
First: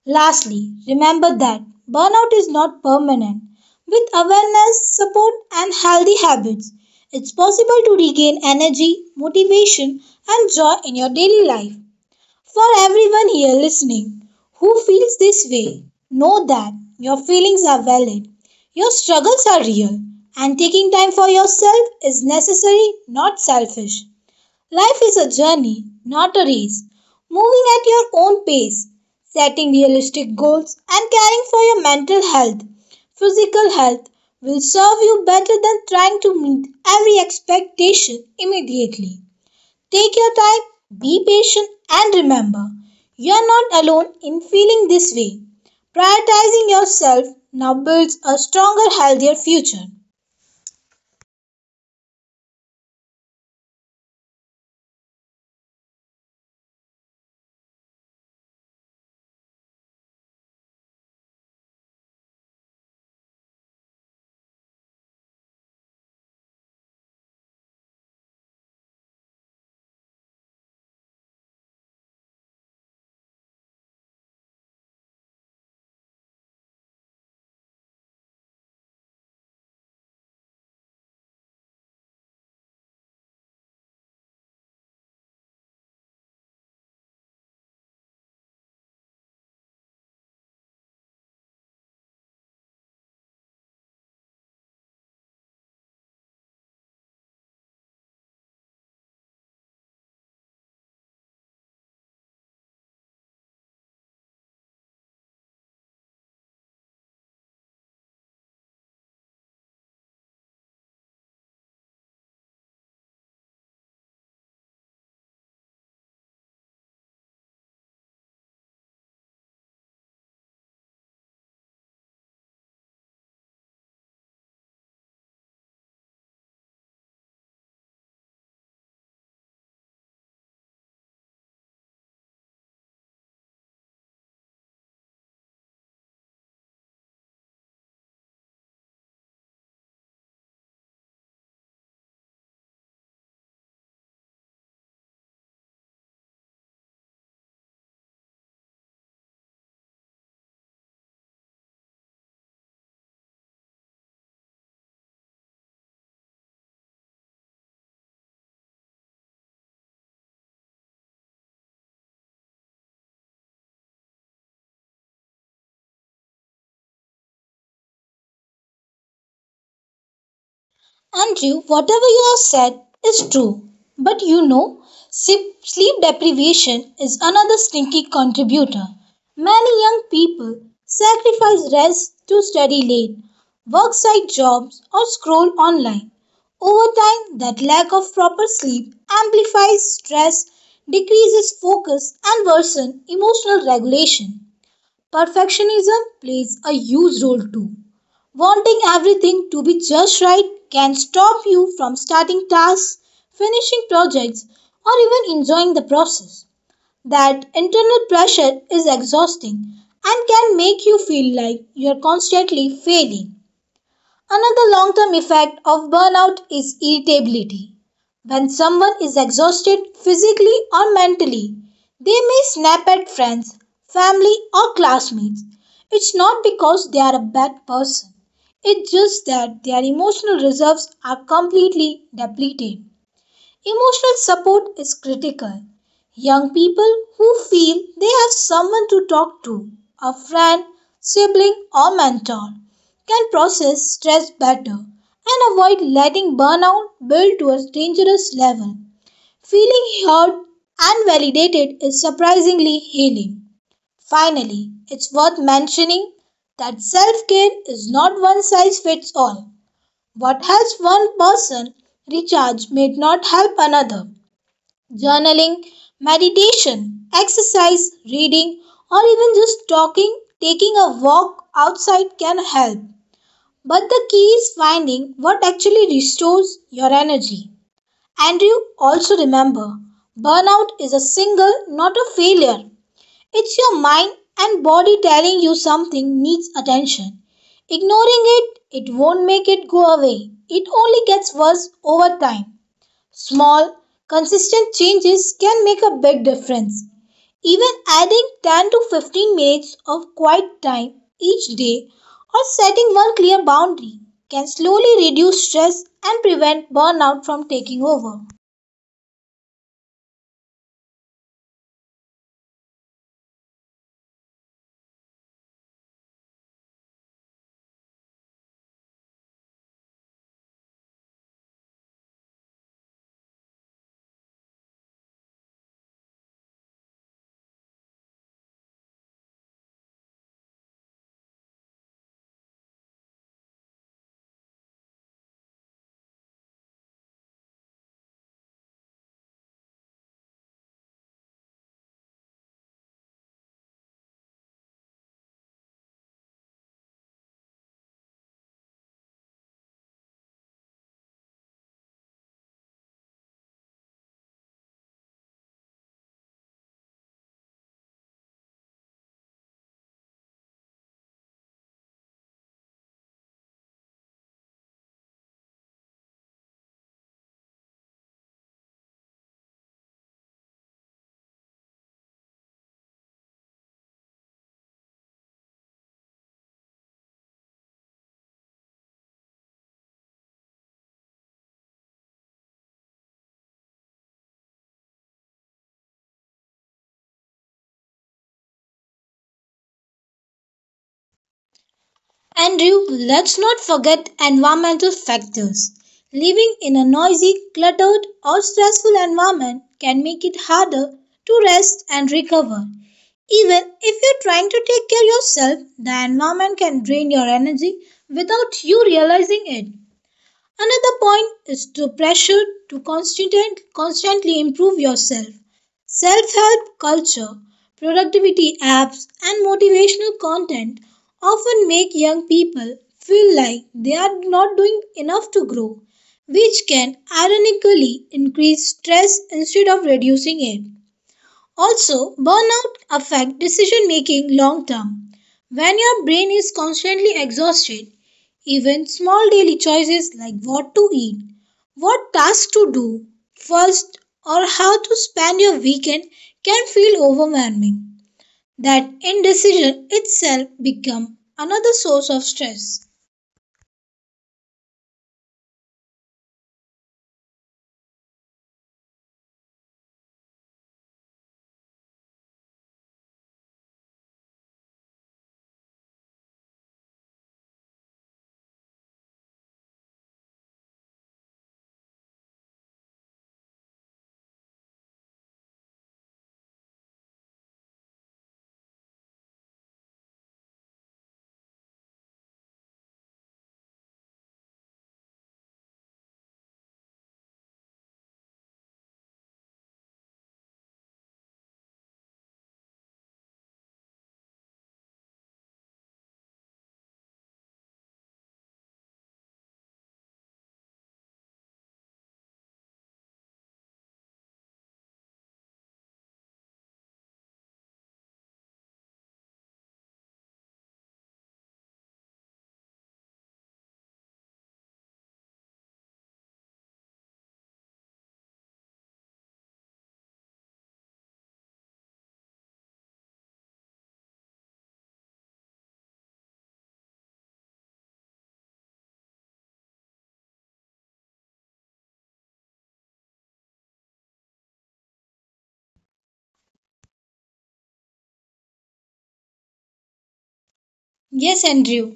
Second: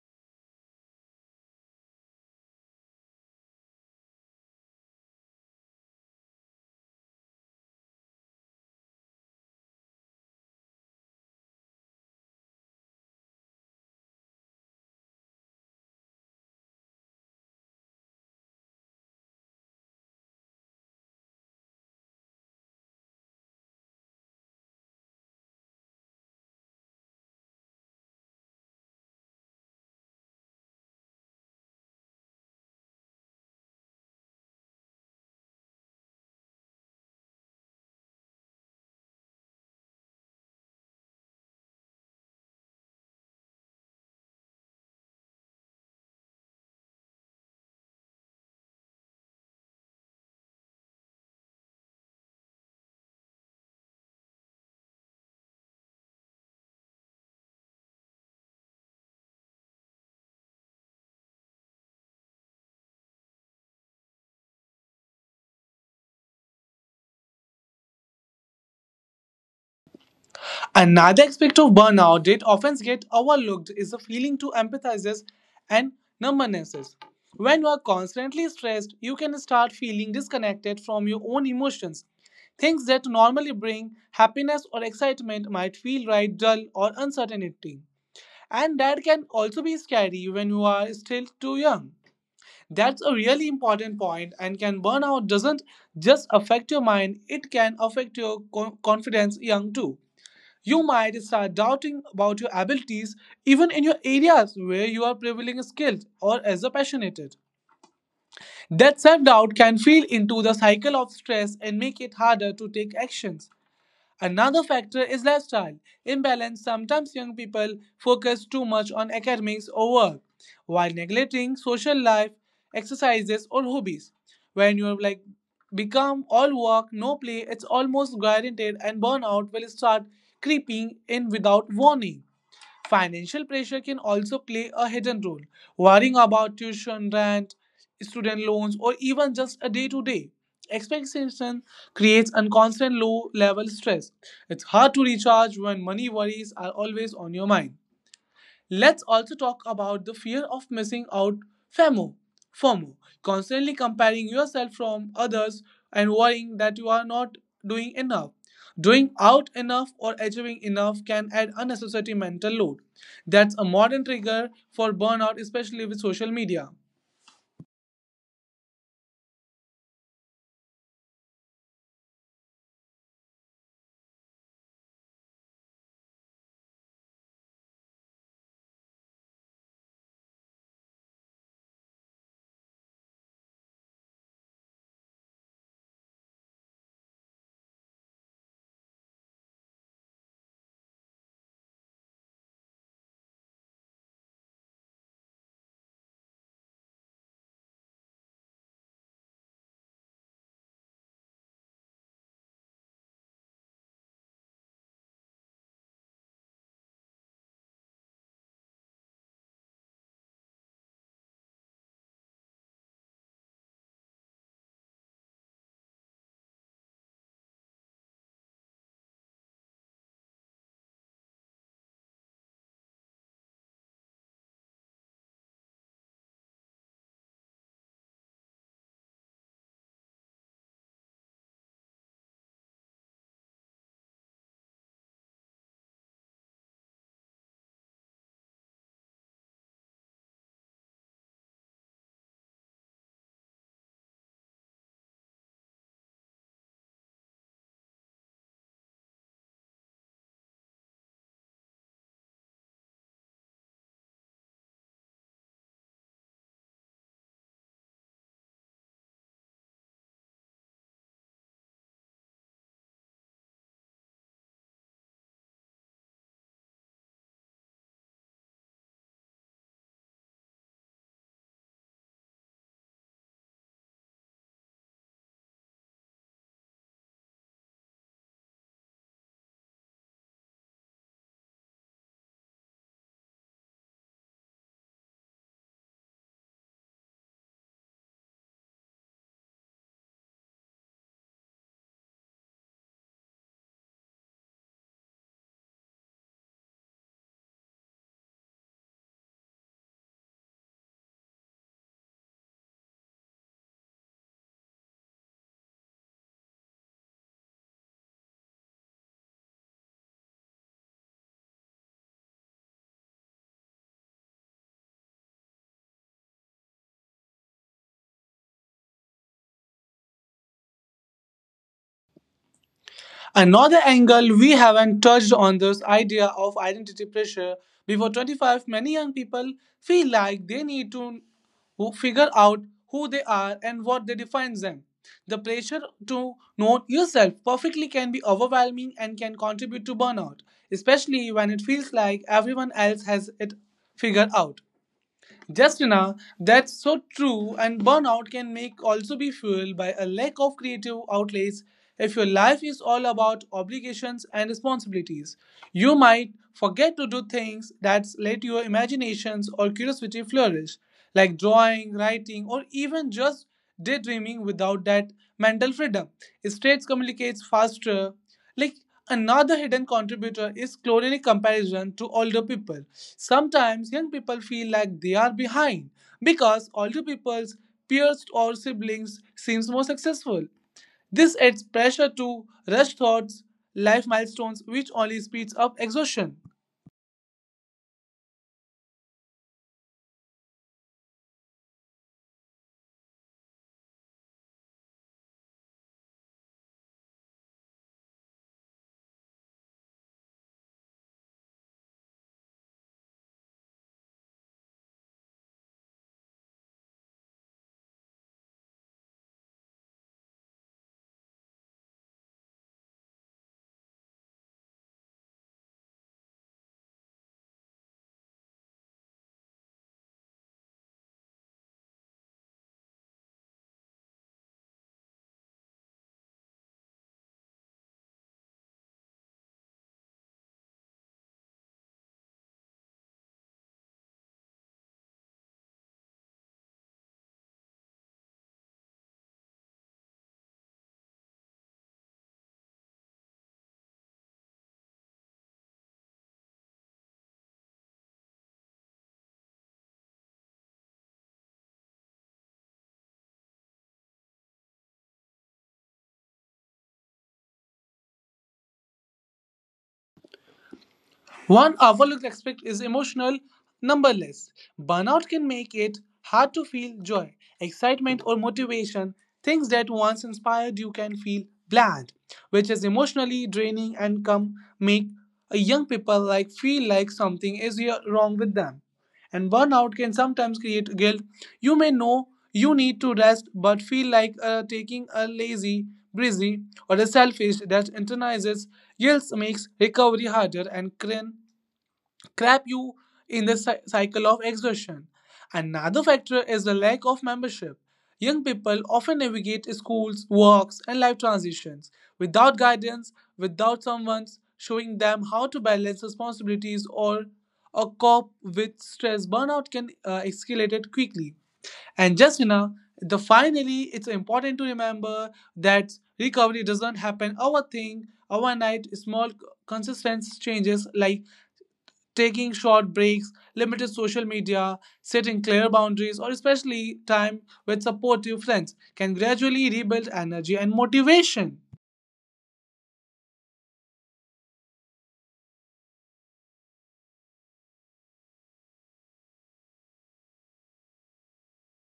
Lastly, remember that burnout is not permanent. With awareness, support, and healthy habits, it's possible to regain energy, motivation, and joy in your daily life. For everyone here listening who feels this way, know that your feelings are valid, your struggles are real, and taking time for yourself is necessary, not selfish. Life is a journey, not a race, moving at your own pace, setting realistic goals, and caring for your mental health. Physical health will serve you better than trying to meet every expectation immediately. Take your time, be patient, and remember you are not alone in feeling this way. Prioritizing yourself now builds a stronger, healthier future.
Another aspect of burnout that often gets overlooked is the feeling to empathizes and numbnesses. When you are constantly stressed, you can start feeling disconnected from your own emotions. Things that normally bring happiness or excitement might feel right dull or uncertainty. And that can also be scary when you are still too young. That's a really important point and can burnout doesn't just affect your mind, it can affect your confidence young too. You might start doubting about your abilities even in your areas where you are prevailing skilled or as a passionate. That self doubt can feed into the cycle of stress and make it harder to take actions. Another factor is lifestyle imbalance. Sometimes young people focus too much on academics or work while neglecting social life, exercises, or hobbies. When you like become all work, no play, it's almost guaranteed, and burnout will start creeping in without warning. Financial pressure can also play a hidden role. Worrying about tuition, rent, student loans, or even just a day to day expectation creates a constant low level stress. It's hard to recharge when money worries are always on your mind. Let's also talk about the fear of missing out, FOMO. FOMO, constantly comparing yourself from others and worrying that you are not doing enough. Doing out enough or achieving enough can add unnecessary mental load. That's a modern trigger for burnout, especially with social media.
Andrew, whatever you have said is true, but you know, sleep deprivation is another sneaky contributor. Many young people sacrifice rest to study late, work side jobs, or scroll online. Over time, that lack of proper sleep amplifies stress, decreases focus, and worsens emotional regulation. Perfectionism plays a huge role too. Wanting everything to be just right can stop you from starting tasks, finishing projects, or even enjoying the process. That internal pressure is exhausting and can make you feel like you're constantly failing. Another long term effect of burnout is irritability. When someone is exhausted physically or mentally, they may snap at friends, family, or classmates. It's not because they are a bad person, it's just that their emotional reserves are completely depleted. Emotional support is critical. Young people who feel they have someone to talk to, a friend, sibling, or mentor, can process stress better and avoid letting burnout build to a dangerous level. Feeling heard and validated is surprisingly healing. Finally, it's worth mentioning that self care is not one size fits all. What helps one person recharge may not help another. Journaling, meditation, exercise, reading, or even just talking, taking a walk outside can help. But the key is finding what actually restores your energy. And you also remember, burnout is a signal, not a failure. It's your mind and body telling you something needs attention. Ignoring it, it won't make it go away. It only gets worse over time. Small, consistent changes can make a big difference. Even adding 10 to 15 minutes of quiet time each day or setting one clear boundary can slowly reduce stress and prevent burnout from taking over.
Another angle we haven't touched on this idea of identity pressure. Before 25, many young people feel like they need to who figure out who they are and what they defines them. The pressure to know yourself perfectly can be overwhelming and can contribute to burnout, especially when it feels like everyone else has it figured out. Justina, that's so true, and burnout can make also be fueled by a lack of creative outlets. If your life is all about obligations and responsibilities, you might forget to do things that let your imaginations or curiosity flourish, like drawing, writing, or even just daydreaming without that mental freedom. States communicates faster, like another hidden contributor is clothing comparison to older people. Sometimes young people feel like they are behind because older people's peers or siblings seems more successful. This adds pressure to rush thoughts, life milestones, which only speeds up exhaustion.
Andrew, let's not forget environmental factors. Living in a noisy, cluttered, or stressful environment can make it harder to rest and recover. Even if you're trying to take care of yourself, the environment can drain your energy without you realizing it. Another point is to pressure to constantly improve yourself. Self help culture, productivity apps, and motivational content often make young people feel like they are not doing enough to grow, which can ironically increase stress instead of reducing it. Also, burnout affect decision making long term. When your brain is constantly exhausted, even small daily choices like what to eat, what task to do first, or how to spend your weekend can feel overwhelming. That indecision itself become another source of stress.
One overlooked aspect is emotional numberless. Burnout can make it hard to feel joy, excitement, or motivation. Things that once inspired you can feel bland, which is emotionally draining and can make a young people like feel like something is here wrong with them. And burnout can sometimes create guilt. You may know you need to rest, but feel like taking a lazy, breezy, or a selfish that internalizes guilt makes recovery harder and cringe trap you in the cycle of exhaustion. Another factor is the lack of membership. Young people often navigate schools, works, and life transitions without guidance, without someone showing them how to balance responsibilities or cope with stress. Burnout can escalate it quickly. And just you the finally, it's important to remember that recovery doesn't happen overnight. Small consistent changes like taking short breaks, limited social media, setting clear boundaries, or especially time with supportive friends can gradually rebuild energy and motivation.
Yes, Andrew.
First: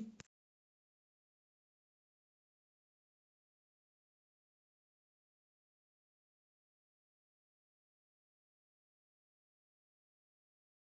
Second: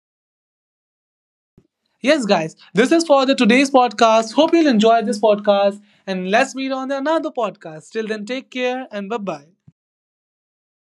Yes, guys, this is for the today's podcast. Hope you'll enjoy this podcast and let's meet on another podcast. Till then, take care and bye bye.